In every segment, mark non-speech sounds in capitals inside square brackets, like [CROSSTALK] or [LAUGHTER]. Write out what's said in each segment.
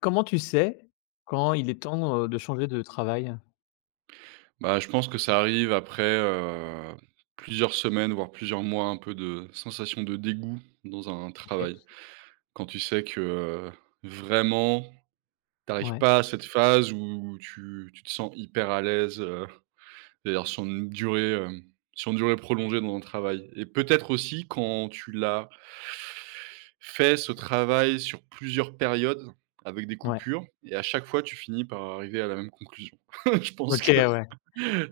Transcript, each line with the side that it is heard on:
left: Comment tu sais quand il est temps, de changer de travail?
right: Bah, je pense que ça arrive après, plusieurs semaines, voire plusieurs mois, un peu de sensation de dégoût dans un
left: OK.
right: travail. Quand tu sais que, vraiment, tu arrives
left: Ouais,
right: pas à cette phase où tu te sens hyper à l'aise, c'est-à-dire sur une durée prolongée dans un travail et peut-être aussi quand tu l'as fait ce travail sur plusieurs périodes avec des
left: ouais.
right: coupures et à chaque fois, tu finis par arriver à la même conclusion. [LAUGHS] Je pense
left: OK,
right: que
left: ouais.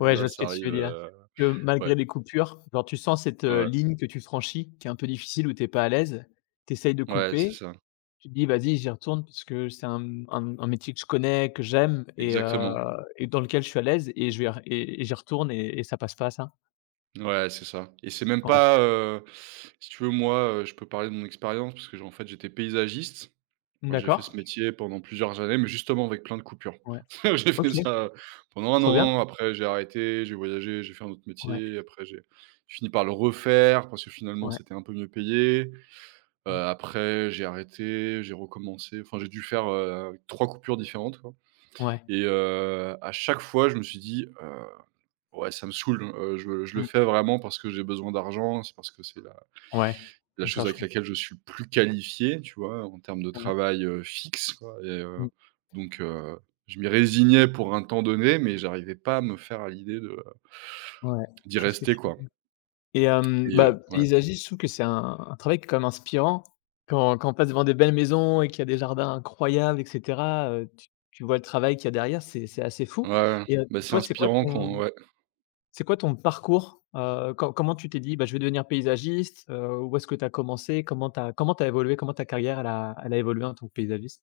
left: Ouais, je vois ce que
right: ça
left: tu
right: arrive,
left: veux dire. Que
right: ouais,
left: malgré les coupures, genre tu sens cette,
right: ouais,
left: ligne que tu franchis qui est un peu difficile, où tu es pas à l'aise, tu essayes de
right: ouais, c'est
left: couper,
right: ça,
left: tu te dis: «Vas-y, j'y retourne parce que c'est un métier que je connais, que j'aime
right: exactement.
left: et dans lequel je suis à l'aise et je vais y re et j'y retourne» et ça passe pas ça?
right: Ouais, c'est ça et c'est même
left: Ouais.
right: pas, si tu veux, moi, je peux parler de mon expérience parce que j en fait, j'étais paysagiste. Moi, j'ai fait ce
left: D'accord.
right: métier pendant plusieurs années, mais justement avec plein de coupures.
left: Ouais.
right: [LAUGHS] J'ai
left: OK,
right: fait ça pendant un
left: trop bien.
right: an, après j'ai arrêté, j'ai voyagé, j'ai fait un autre
left: Ouais,
right: métier, après j'ai fini par le refaire parce que finalement
left: ouais.
right: c'était un peu mieux payé.
left: Mmh.
right: Après j'ai arrêté, j'ai recommencé, enfin j'ai dû faire, 3 coupures différentes, quoi.
left: Ouais.
right: À chaque fois je me suis dit: Ouais ça me saoule, je le
left: Mmh.
right: fais vraiment parce que j'ai besoin d'argent, c'est parce que c'est la...»
left: Ouais.
right: La
left: D'accord,
right: chose
left: je
right: avec
left: comprends.
right: laquelle je suis le plus qualifié, tu vois? En termes de
left: Ouais.
right: travail, fixe, quoi.
left: Mmh.
right: Donc heu, je m'y résignais pour un temps donné, mais j'arrivais pas à me faire à l'idée de
left: Ouais,
right: d'y
left: je vois ce que
right: rester,
left: tu
right: quoi.
left: dis et bah,
right: Ouais.
left: paysagiste, je trouve que c'est un travail qui est quand même inspirant. Quand on passe devant des belles maisons et qu'il y a des jardins incroyables et cetera, tu vois le travail qu'il y a derrière, c'est assez fou
right: Ouais, ouais. Bah, c'est
left: toi,
right: inspirant quand, ouais.
left: c'est quoi ton parcours? Comment tu t'es dit: «Bah, je vais devenir paysagiste», où est-ce que tu as commencé? Comment tu as comment t'as évolué? Comment ta carrière, elle a évolué en tant que paysagiste?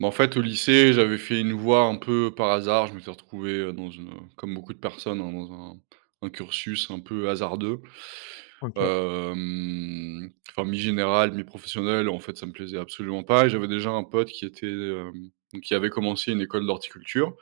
right: Bah, en fait, au lycée, j'avais fait une voie un peu par hasard. Je m'étais retrouvé, comme beaucoup de personnes, hein, dans un cursus un peu hasardeux.
left: OK,
right: Enfin, mi-général, mi-professionnel. En fait, ça me plaisait absolument pas et j'avais déjà un pote qui était, qui avait commencé une école d'horticulture,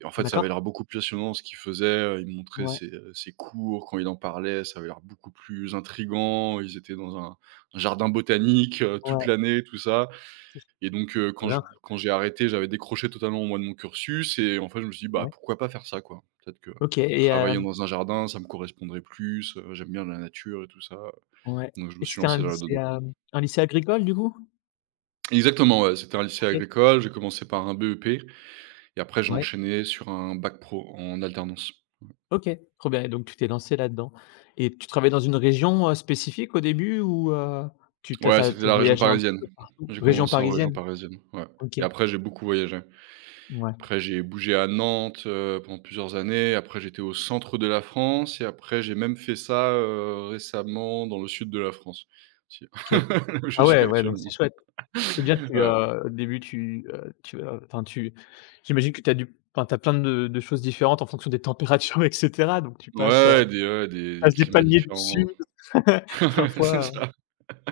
right: et en fait, ça avait
left: d'accord.
right: l'air beaucoup plus passionnant ce qu'il faisait, il me montrait
left: Ouais,
right: ses cours. Quand il en parlait, ça avait l'air beaucoup plus intriguant. Ils étaient dans un jardin botanique, toute
left: ouais,
right: l'année, tout ça.
left: c'est
right: Et quand je
left: bien.
right: quand j'ai arrêté, j'avais décroché totalement, moi, de mon cursus et en fait, je me suis dit: «Bah,
left: Ouais.
right: pourquoi pas faire ça, quoi?» Peut-être que
left: OK et
right: travailler dans un jardin, ça me correspondrait plus, j'aime bien la nature et tout ça,
left: ouais,
right: donc je me
left: et
right: suis
left: c'était un
right: lancé
left: lycée,
right: là-dedans.
left: un lycée agricole, du coup?
right: Exactement, ouais, c'était un lycée
left: OK.
right: agricole, j'ai commencé par un BEP et après j'ai
left: Ouais,
right: enchaîné sur un bac pro en alternance.
left: OK, trop bien et donc tu t'es lancé là-dedans et tu travaillais dans une région, spécifique au début ou, tu t'as
right: Ouais,
left: as
right: c'était
left: tu
right: la région
left: voyagé un petit
right: parisienne.
left: peu partout?
right: J'ai
left: Région
right: commencé en région
left: parisienne?
right: parisienne, ouais,
left: OK,
right: et après j'ai beaucoup voyagé.
left: ouais,
right: Après j'ai bougé à Nantes, pendant plusieurs années. Après j'étais au centre de la France et après j'ai même fait ça, récemment dans le sud de la France, aussi. [LAUGHS]
left: OK.
right: Là où je
left: Ah
right: suis
left: ouais, ouais, donc c'est
right: actuellement.
left: chouette. C'est bien tu,
right: Heu,
left: au début tu, j'imagine que tu as dû enfin t'as plein de choses différentes en fonction des températures [LAUGHS] et cetera donc tu passes, heu,
right: ouais, des ouais, des
left: passes des
right: climats
left: paniers de
right: différents.
left: légumes [LAUGHS]
right: [LAUGHS] C'est
left: parfois.
right: ça.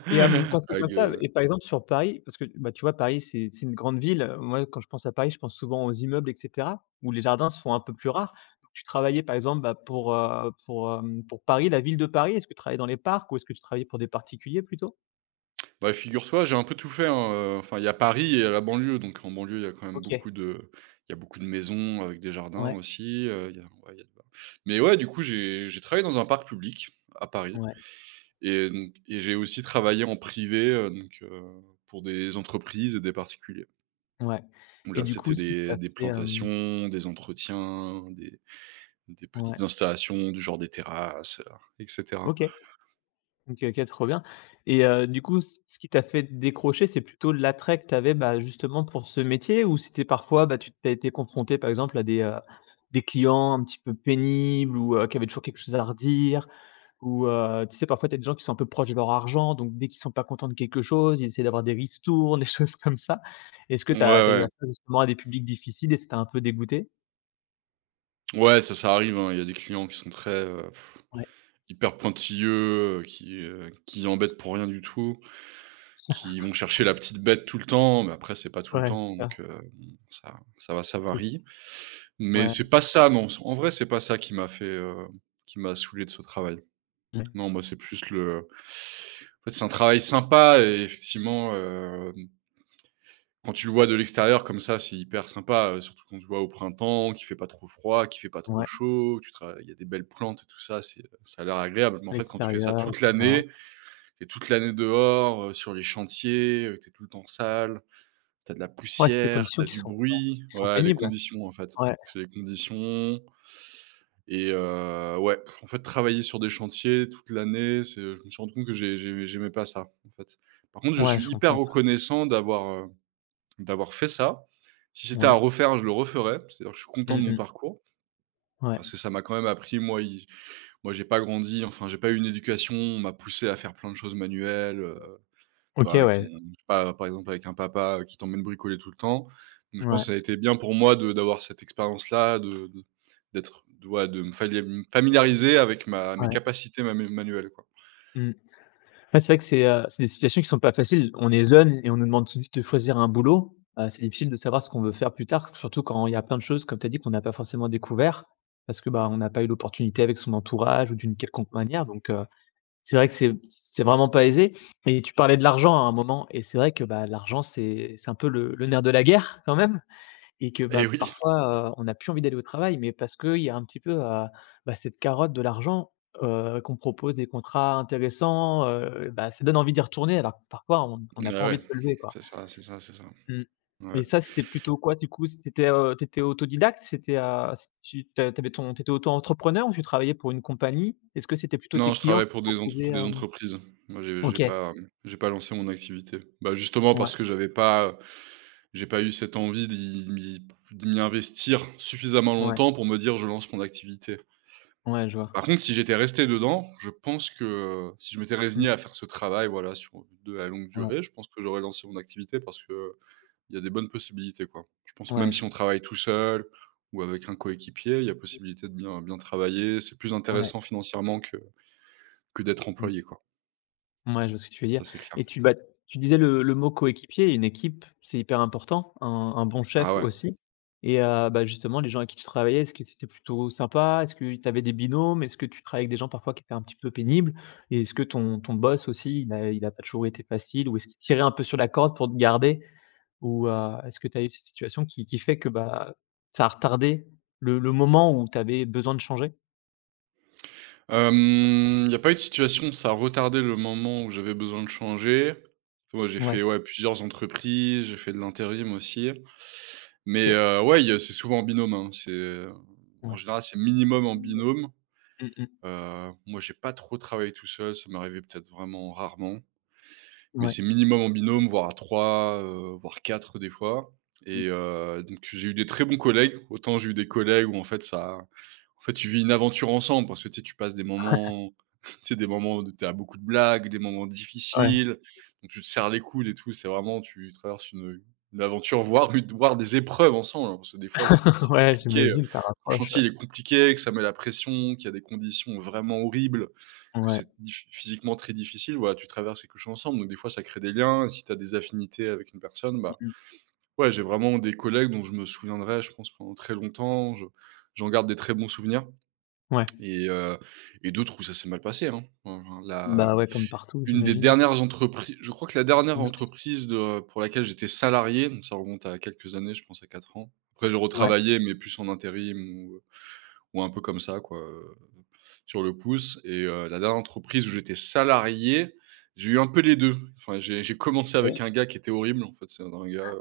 left: Et quand c'est
right: Avec,
left: comme ça
right: heu
left: et par exemple sur Paris, parce que, bah, tu vois, Paris, c'est une grande ville, moi, quand je pense à Paris, je pense souvent aux immeubles et cetera, où les jardins se font un peu plus rares. Donc tu travaillais par exemple, bah, pour Paris, la ville de Paris, est-ce que tu travaillais dans les parcs ou est-ce que tu travaillais pour des particuliers plutôt?
right: Bah, figure-toi, j'ai un peu tout fait, hein, enfin il y a Paris et la banlieue, donc en banlieue, il y a quand même
left: OK.
right: beaucoup de il y a beaucoup de maisons avec des jardins
left: Ouais,
right: aussi. Il y a Ouais, il y a mais ouais, du coup, j'ai travaillé dans un parc public à Paris.
left: ouais,
right: Et j'ai aussi travaillé en privé, pour des entreprises et des particuliers,
left: ouais
right: où
left: et
right: là,
left: du coup,
right: c'était
left: ce qui
right: des
left: t'a
right: des
left: fait, hem
right: plantations, des entretiens, des
left: ouais,
right: petites installations du genre des terrasses, et cetera.
left: OK. OK, OK, trop bien du coup, c ce qui t'a fait décrocher, c'est plutôt l'attrait que tu avais, bah, justement pour ce métier ou c'était parfois, bah, tu as été confronté, par exemple, à des clients un petit peu pénibles ou qui avaient toujours quelque chose à redire? Ou tu sais, parfois, tu as des gens qui sont un peu proches de leur argent, donc dès qu'ils sont pas contents de quelque chose, ils essaient d'avoir des ristournes, [LAUGHS] des choses comme ça. Est-ce que
right: Ouais,
left: tu as eu à
right: ouais.
left: ça justement à des publics difficiles et c'était un peu dégoûté?
right: Ouais, ça arrive, hein. Il y a des clients qui sont très,
left: Ouais.
right: hyper pointilleux, qui embêtent pour rien du tout, qui
left: [LAUGHS]
right: vont chercher la petite bête tout le temps, mais après, c'est pas tout le
left: Ouais, c'est
right: temps, donc,
left: ça,
right: bon, ça
left: c'est ça.
right: varie. Mais c'est
left: Ouais,
right: pas ça, non, en vrai, c'est pas ça qui m'a fait, qui m'a saoulé de ce travail.
left: ouais,
right: Non, moi, c'est plus le en fait, c'est un travail sympa et effectivement, quand tu le vois de l'extérieur comme ça, c'est hyper sympa, surtout quand tu vois au printemps, qu'il fait pas trop froid, qu'il fait pas trop
left: ouais,
right: chaud, tu travailles, il y a des belles plantes et tout ça, ça a l'air agréable. Mais
left: à
right: en fait, quand tu fais ça
left: l'extérieur et
right: toute
left: cetera.
right: l'année, tu toute l'année dehors, sur les chantiers, tu tout le temps sale, t'as de la
left: Ouais, c'est des
right: poussière,
left: conditions
right: t'as du bruit.
left: qui sont
right: Ouais, les
left: pénibles.
right: conditions, en fait,
left: Ouais,
right: c'est les conditions. Ouais, en fait, travailler sur des chantiers toute l'année, je me suis rendu compte que j'aimais pas ça, en fait. Par contre, je
left: ouais,
right: suis
left: je
right: hyper
left: comprends.
right: reconnaissant d'avoir fait ça. Si c'était à
left: Ouais.
right: refaire, je le referais. C'est-à-dire que je suis content
left: Mmh
right: de mon
left: mh.
right: parcours
left: Ouais.
right: parce que ça m'a quand même appris. Moi, j'ai pas grandi, enfin, j'ai pas eu une éducation, on m'a poussé à faire plein de choses manuelles,
left: OK,
right: toi, avec ton
left: ouais.
right: je sais pas, par exemple, avec un papa, qui t'emmène bricoler tout le temps. Donc je pense
left: Ouais,
right: que ça a été bien pour moi de d'avoir cette expérience-là, de d'être de ouais, de me falia me familiariser avec ma mes
left: ouais.
right: capacités manuelles, quoi.
left: Mmh. Ouais, c'est vrai que c'est des situations qui sont pas faciles. On est jeunes et on nous demande tout de suite de choisir un boulot. C'est difficile de savoir ce qu'on veut faire plus tard, surtout quand il y a plein de choses, comme tu as dit, qu'on n'a pas forcément découvert parce que, bah, on n'a pas eu l'opportunité avec son entourage ou d'une quelconque manière donc, c'est vrai que c'est vraiment pas aisé et tu parlais de l'argent à un moment et c'est vrai que, bah, l'argent, c'est un peu le nerf de la guerre quand même. Et que, bah,
right: Et oui,
left: parfois, on n'a plus envie d'aller au travail, mais parce qu'il y a un petit peu, bah, cette carotte de l'argent, qu'on propose des contrats intéressants, bah, ça donne envie d'y retourner alors que parfois on n'a pas
right: ah
left: envie
right: ouais,
left: de se lever quoi.
right: c'est ça, c'est ça, c'est ça.
left: Mmh. Mais
right: Ouais.
left: ça, c'était plutôt quoi du coup? C'était, tu autodidacte? C'était, c tu tu avais ton t'étais auto-entrepreneur ou tu travaillais pour une compagnie? Est-ce que c'était plutôt tes
right: Non, je
left: clients
right: travaille
left: qui te
right: pour
left: proposaient,
right: des
left: hem?
right: entreprises. Moi,
left: OK.
right: j'ai pas lancé mon activité. Bah, justement
left: Ouais,
right: parce que j'ai pas eu cette envie d'y m'y investir suffisamment
left: ouais,
right: longtemps pour me dire: «Je lance mon activité».
left: ouais, je vois.
right: Par contre, si j'étais resté dedans, je pense que, si je m'étais
left: Mmh,
right: résigné à faire ce travail, voilà, sur de la longue
left: ouais,
right: durée, je pense que j'aurais lancé mon activité parce que il y a des bonnes possibilités, quoi. Je pense,
left: ouais,
right: même
left: je
right: si on travaille tout seul ou avec un coéquipier, il y a possibilité de bien bien travailler. C'est plus
left: ouais,
right: intéressant financièrement que d'être
left: mmh.
right: employé, quoi.
left: Ouais, je vois ce que tu veux dire
right: Ça, c'est clair.
left: et tu disais le mot coéquipier, une équipe, c'est hyper important, un bon
right: Ah
left: chef
right: ouais.
left: aussi bah, justement les gens avec qui tu travaillais, est-ce que c'était plutôt sympa? Est-ce que tu avais des binômes? Est-ce que tu travaillais avec des gens parfois qui étaient un petit peu pénibles? Et est-ce que ton boss aussi, il a pas toujours été facile ou est-ce qu'il tirait un peu sur la corde pour te garder? Ou, est-ce que tu as eu cette situation qui fait que, bah, ça a retardé le moment où tu avais besoin de changer?
right: Il y a pas eu de situation où ça a retardé le moment où j'avais besoin de changer. Moi, j'ai
left: Ouais,
right: fait, ouais, plusieurs entreprises, j'ai fait de l'intérim aussi. Mais,
left: OK,
right: ouais, il y a c'est souvent en binôme, hein. Euh, En
left: ouais.
right: général, c'est minimum en
left: Mmh
right: binôme.
left: mh.
right: Moi, j'ai pas trop travaillé tout seul, ça m'est arrivé peut-être vraiment rarement. Mais
left: Ouais.
right: c'est minimum en binôme, voire à 3, voire 4 des fois.
left: Mmh.
right: Donc j'ai eu des très bons collègues. Autant j'ai eu des collègues où en fait tu vis une aventure ensemble parce que tu sais, tu passes des moments [LAUGHS] tu sais, des moments où tu as beaucoup de blagues, des moments
left: Ouais.
right: difficiles, donc tu te serres les coudes et tout. C'est vraiment, tu traverses une aventure, voire une voire des épreuves ensemble, hein, parce que des fois c'est quand
left: [LAUGHS]
right: c'est
left: Ouais,
right: compliqué,
left: j'imagine, ça
right: quand le
left: rapproche, ouais.
right: chantier il est compliqué, que ça met la pression, qu'il y a des conditions vraiment horribles, que
left: Ouais.
right: c'est dif physiquement très difficile, voilà, tu traverses quelque chose ensemble, donc des fois ça crée des liens et si tu as des affinités avec une personne, bah,
left: Mmh.
right: ouais, j'ai vraiment des collègues dont je me souviendrai, je pense, pendant très longtemps. Je j'en garde des très bons souvenirs
left: Ouais.
right: et heu et d'autres où ça s'est mal passé, hein. Enfin, la
left: Bah, ouais, comme partout,
right: une des
left: j'imagine.
right: dernières entreprises je crois que la dernière
left: Mmh.
right: entreprise de pour laquelle j'étais salarié, donc ça remonte à quelques années, je pense à 4 ans. Après j'ai
left: Ouais,
right: retravaillé mais plus en intérim ou un peu comme ça quoi, sur le pouce. La dernière entreprise où j'étais salarié, j'ai eu un peu les deux. Enfin, j'ai commencé
left: OK.
right: avec un gars qui était horrible, en fait, c'est un gars,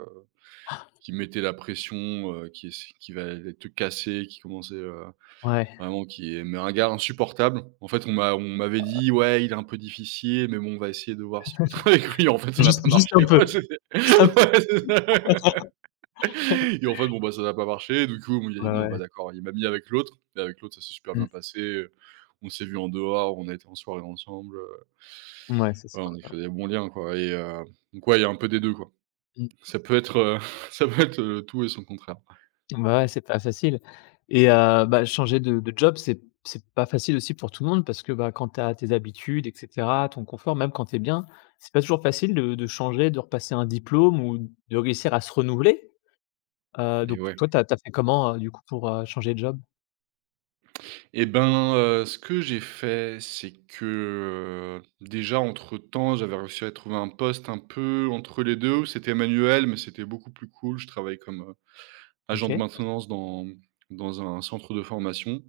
right: qui mettait la pression, qui va aller te casser, qui commençait,
left: Ouais.
right: vraiment, qui est mais un gars insupportable. En fait, on m'avait dit: «Ouais, il est un peu difficile, mais bon, on va essayer de voir si tu peux [LAUGHS]
left: [LAUGHS]
right: travailler avec lui». En fait, ça n'a pas
left: Juste juste
right: marché
left: un peu,
right: quoi, [LAUGHS] c'était [LAUGHS]
left: juste un peu.
right: ouais, c'est ça. Et en fait, bon, bah, ça n'a pas marché. Du coup, il a
left: Ouais,
right: dit: «Bon,
left: ouais.
right: bah, d'accord». Il m'a mis avec l'autre et avec l'autre, ça s'est super
left: Mmh.
right: bien passé, on s'est vu en dehors, on a été en soirée ensemble,
left: Ouais, ça, c'est
right: ouais,
left: cool,
right: on a
left: ouais.
right: créé des bons liens, quoi. Donc ouais, il y a un peu des deux, quoi.
left: Mmh.
right: Ça peut être, heu, [LAUGHS] ça peut être, tout et son contraire.
left: Bah, ouais, c'est pas facile bah, changer de job, c'est pas facile aussi pour tout le monde parce que, bah, quand tu as tes habitudes et cetera, ton confort, même quand tu es bien, c'est pas toujours facile de changer, de repasser un diplôme ou de réussir à se renouveler.
right: Et
left: Donc
right: ouais,
left: toi, tu as fait comment, du coup, pour, changer de job?
right: et ben, ce que j'ai fait, c'est que, déjà, entre-temps, j'avais réussi à trouver un poste un peu entre les 2 où c'était manuel, mais c'était beaucoup plus cool. Je travaille comme, agent de
left: OK,
right: maintenance dans un centre de formation.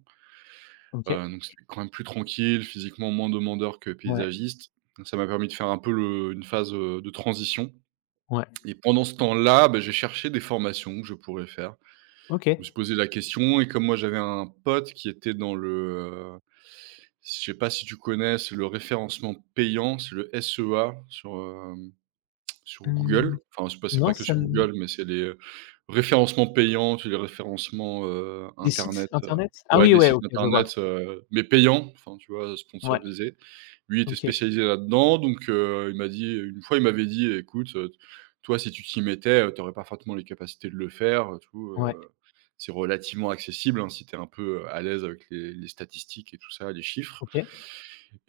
left: OK.
right: Donc c'était quand même plus tranquille, physiquement moins demandeur que
left: Ouais,
right: paysagiste. Donc ça m'a permis de faire un peu le une phase, de transition
left: ouais.
right: et pendant ce temps-là, bah, j'ai cherché des formations que je pourrais faire. Je me suis
left: OK.
right: posé la question et comme moi j'avais un pote qui était dans le, heu, je sais pas si tu connais? C'est le référencement payant, c'est le SEA sur
left: Mmh,
right: Google, enfin, c'est pas c'est
left: non,
right: pas que
left: ça
right: sur
left: me
right: Google, mais c'est les, référencements payants, tu les référencements,
left: des sites
right: internet,
left: internet? Ah
right: ouais
left: oui,
right: des
left: ouais,
right: sites
left: OK, je vois.
right: internet, mais payants, enfin tu vois,
left: Ouais,
right: sponsorisés. Lui il était
left: OK,
right: spécialisé là-dedans donc il m'a dit une fois, il m'avait dit: «Écoute, toi si tu t'y mettais, tu aurais parfaitement les capacités de le faire, tout,
left: ouais,
right: c'est relativement accessible, hein, si tu es un peu, à l'aise avec les statistiques et tout ça, les chiffres».
left: OK,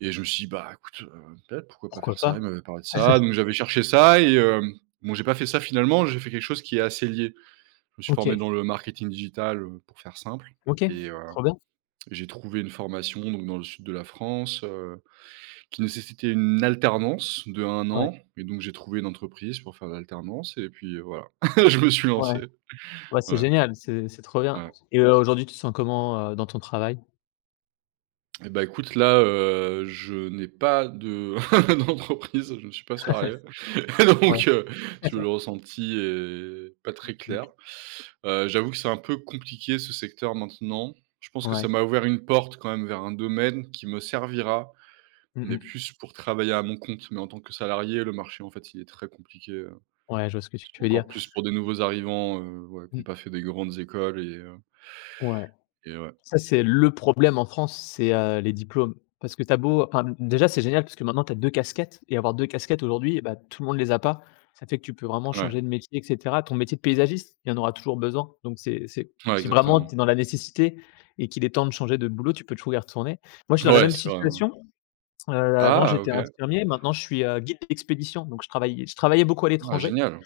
right: Et je me suis dit: «Bah, écoute, peut-être, pourquoi pas
left: pourquoi
right: faire ça?»
left: pas?
right: Il m'avait parlé de ça, donc j'avais cherché ça et bon, j'ai pas fait ça finalement, j'ai fait quelque chose qui est assez lié. Je me suis
left: OK,
right: formé dans le marketing digital, pour faire simple
left: OK,
right: et
left: trop bien.
right: j'ai trouvé une formation donc dans le sud de la France, qui nécessitait une alternance de un
left: Ouais,
right: an et donc j'ai trouvé une entreprise pour faire l'alternance et puis, voilà, [LAUGHS] je me suis
left: ouais,
right: lancé.
left: ouais, c'est
right: Ouais,
left: génial, c'est trop bien
right: ouais
left: aujourd'hui, tu te sens comment, dans ton travail?
right: et bah, écoute là, je n'ai pas de [LAUGHS] d'entreprise, je ne suis pas salarié. [LAUGHS]
left: Ouais.
right: Donc sur le ressenti est pas très clair. J'avoue que c'est un peu compliqué ce secteur maintenant. Je pense que ça
left: Ouais.
right: m'a ouvert une porte quand même vers un domaine qui me servira,
left: Mmh
right: mais
left: mh.
right: plus pour travailler à mon compte. Mais en tant que salarié, le marché, en fait, il est très compliqué,
left: Ouais, je vois ce que tu veux dire.
right: encore plus pour des nouveaux arrivants, ouais, qui
left: Mmh.
right: n'ont pas fait des grandes écoles
left: Ouais.
right: et ouais.
left: Ça, c'est le problème en France, les diplômes. Parce que t'as beau enfin, déjà, c'est génial parce que maintenant tu as 2 casquettes et avoir 2 casquettes aujourd'hui, bah, tout le monde les a pas. Ça fait que tu peux vraiment
right: Ouais,
left: changer de métier et cetera. Ton métier de paysagiste, il y en aura toujours besoin. Donc c'est
right: ouais,
left: si vraiment
right: exactement.
left: tu es dans la nécessité et qu'il est temps de changer de boulot, tu peux toujours y retourner. Moi, je suis dans la
right: Ouais,
left: même
right: c'est vrai, ouais.
left: situation, avant,
right: Ah
left: j'étais
right: OK.
left: infirmier, maintenant je suis, guide d'expédition, donc je travaillais beaucoup à
right: Ah
left: l'étranger
right: génial.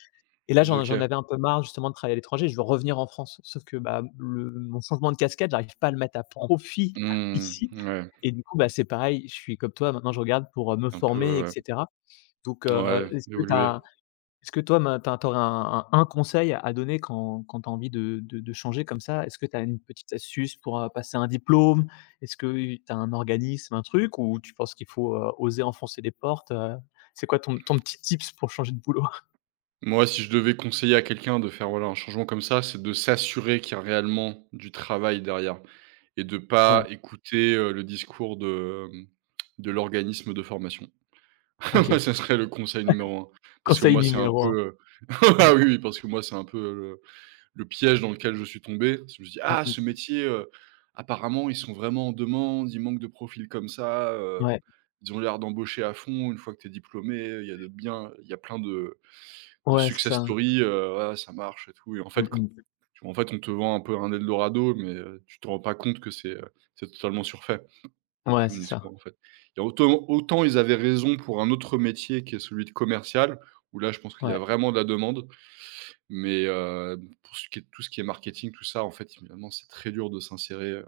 left: et là, j'en
right: OK.
left: j'en avais un peu marre justement de travailler à l'étranger, je veux revenir en France. Sauf que, bah, le mon changement de casquette, j'arrive pas à le mettre à profit [LAUGHS]
right: Hmm,
left: ici
right: ouais,
left: et du coup, bah, c'est pareil, je suis comme toi, maintenant je regarde pour, me
right: un
left: former et
right: peu,
left: cetera. Donc,
right: ouais, ouais, évoluer.
left: est-ce que toi, ma tu as tu aurais un conseil à donner quand tu as envie de changer comme ça? Est-ce que tu as une petite astuce pour, passer un diplôme? Est-ce que tu as un organisme, un truc ou tu penses qu'il faut, oser enfoncer des portes? C'est quoi ton petit tips pour changer de boulot?
right: Moi, si je devais conseiller à quelqu'un de faire, voilà, un changement comme ça, c'est de s'assurer qu'il y a réellement du travail derrière et de
left: Ouais,
right: pas écouter, le discours de, de l'organisme de formation. [LAUGHS]
left: OK.
right: Moi, ça serait le conseil numéro un. Parce que
left: Conseil
right: moi, c'est un
left: numéro
right: peu, heu, [LAUGHS]
left: un. Ouais.
right: ah oui, oui, parce que moi, c'est un peu, le piège dans lequel je suis tombé. Parce je me suis:
left: Mmh
right: «Ah, ce
left: mh.
right: métier, apparemment, ils sont vraiment en demande, il manque de profils comme ça,
left: Ouais,
right: ils ont l'air d'embaucher à fond. Une fois que tu es diplômé, il y a de bien il y a plein de» de
left: ouais, c'est
right: success
left: ça.
right: story, ouais, ça marche et tout et
left: Mmh mh.
right: en fait, on te vend un peu un eldorado, mais tu te rends pas compte que c'est totalement surfait
left: Ouais, c'est
right: comme
left: ça.
right: discours, en fait. Et autant ils avaient raison pour un autre métier qui est celui de commercial, où là, je pense qu'il y a
left: Ouais,
right: vraiment de la demande, mais pour ce qui est tout ce qui est marketing, tout ça, en fait, finalement, c'est très dur de s'insérer,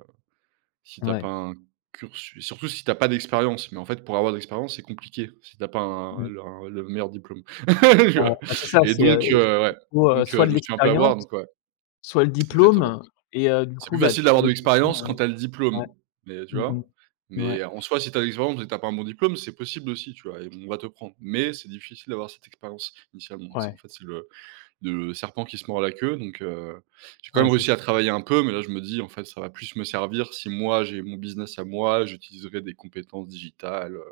right: si tu pas
left: ouais.
right: un cursu, surtout si t'as pas d'expérience, mais en fait, pour avoir de l'expérience, c'est compliqué, si t'as pas un
left: Mmh.
right: le un le meilleur diplôme. [LAUGHS] Tu
left: Ouais,
right: vois?
left: bah, c'est ça,
right: Et donc
left: du
right: ouais,
left: coup,
right: donc
left: soit
right: je
left: de
right: me suis un peu
left: l'expérience,
right: avoir, donc ouais,
left: soit le
right: exactement.
left: diplôme du
right: C'est
left: coup,
right: plus
left: bah, de
right: facile d'avoir
left: trouver
right: de
left: quelqu'un,
right: l'expérience quand t'as le
left: ouais.
right: diplôme, mais tu
left: Mmh
right: vois?
left: mh. Ouais,
right: Mais en soi, si t'as de l'expérience et t'as pas un bon diplôme, c'est possible aussi, tu vois? Et on va te prendre, mais c'est difficile d'avoir cette expérience initialement, donc c'est en
left: ouais,
right: fait, c'est le de serpent qui se mord la queue, donc j'ai quand
left: ouais,
right: même
left: c'est
right: réussi
left: ç
right: à travailler un peu, mais là, je me dis: «En fait, ça va plus me servir si moi, j'ai mon business à moi, j'utiliserai des compétences digitales,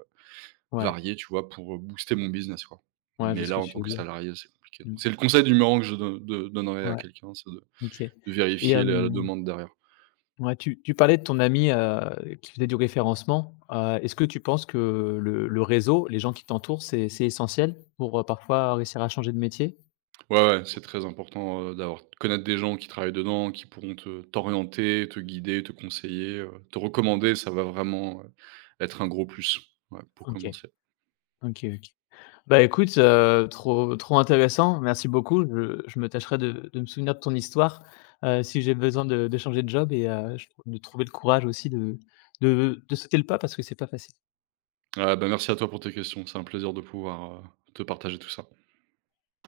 left: ouais,
right: variées», tu vois? Pour, booster mon business, quoi.
left: ouais, je vois
right: Mais
left: ce que
right: là, en
left: tu
right: tant
left: veux
right: que
left: dire.
right: salarié, c'est compliqué.
left: Mmh.
right: Donc c'est le conseil numéro un que je donnerais à
left: Ouais,
right: quelqu'un, c'est
left: OK
right: de
left: et
right: vérifier la
left: hem,
right: demande derrière.
left: ouais, tu parlais de ton ami, qui faisait du référencement. Est-ce que tu penses que le réseau, les gens qui t'entourent, c'est essentiel pour, parfois réussir à changer de métier?
right: Ouais, ouais, c'est très important, d'avoir connaître des gens qui travaillent dedans, qui pourront te t'orienter, te guider, te conseiller, te recommander, ça va vraiment, être un gros plus, ouais, pour
left: OK.
right: commencer.
left: OK, OK. Bah, écoute, trop trop intéressant. Merci beaucoup. Je me tâcherai de me souvenir de ton histoire, si j'ai besoin de changer de job et je de trouver le courage aussi de sauter le pas parce que c'est pas facile.
right: Ah bah, merci à toi pour tes questions. C'est un plaisir de pouvoir, te partager tout ça.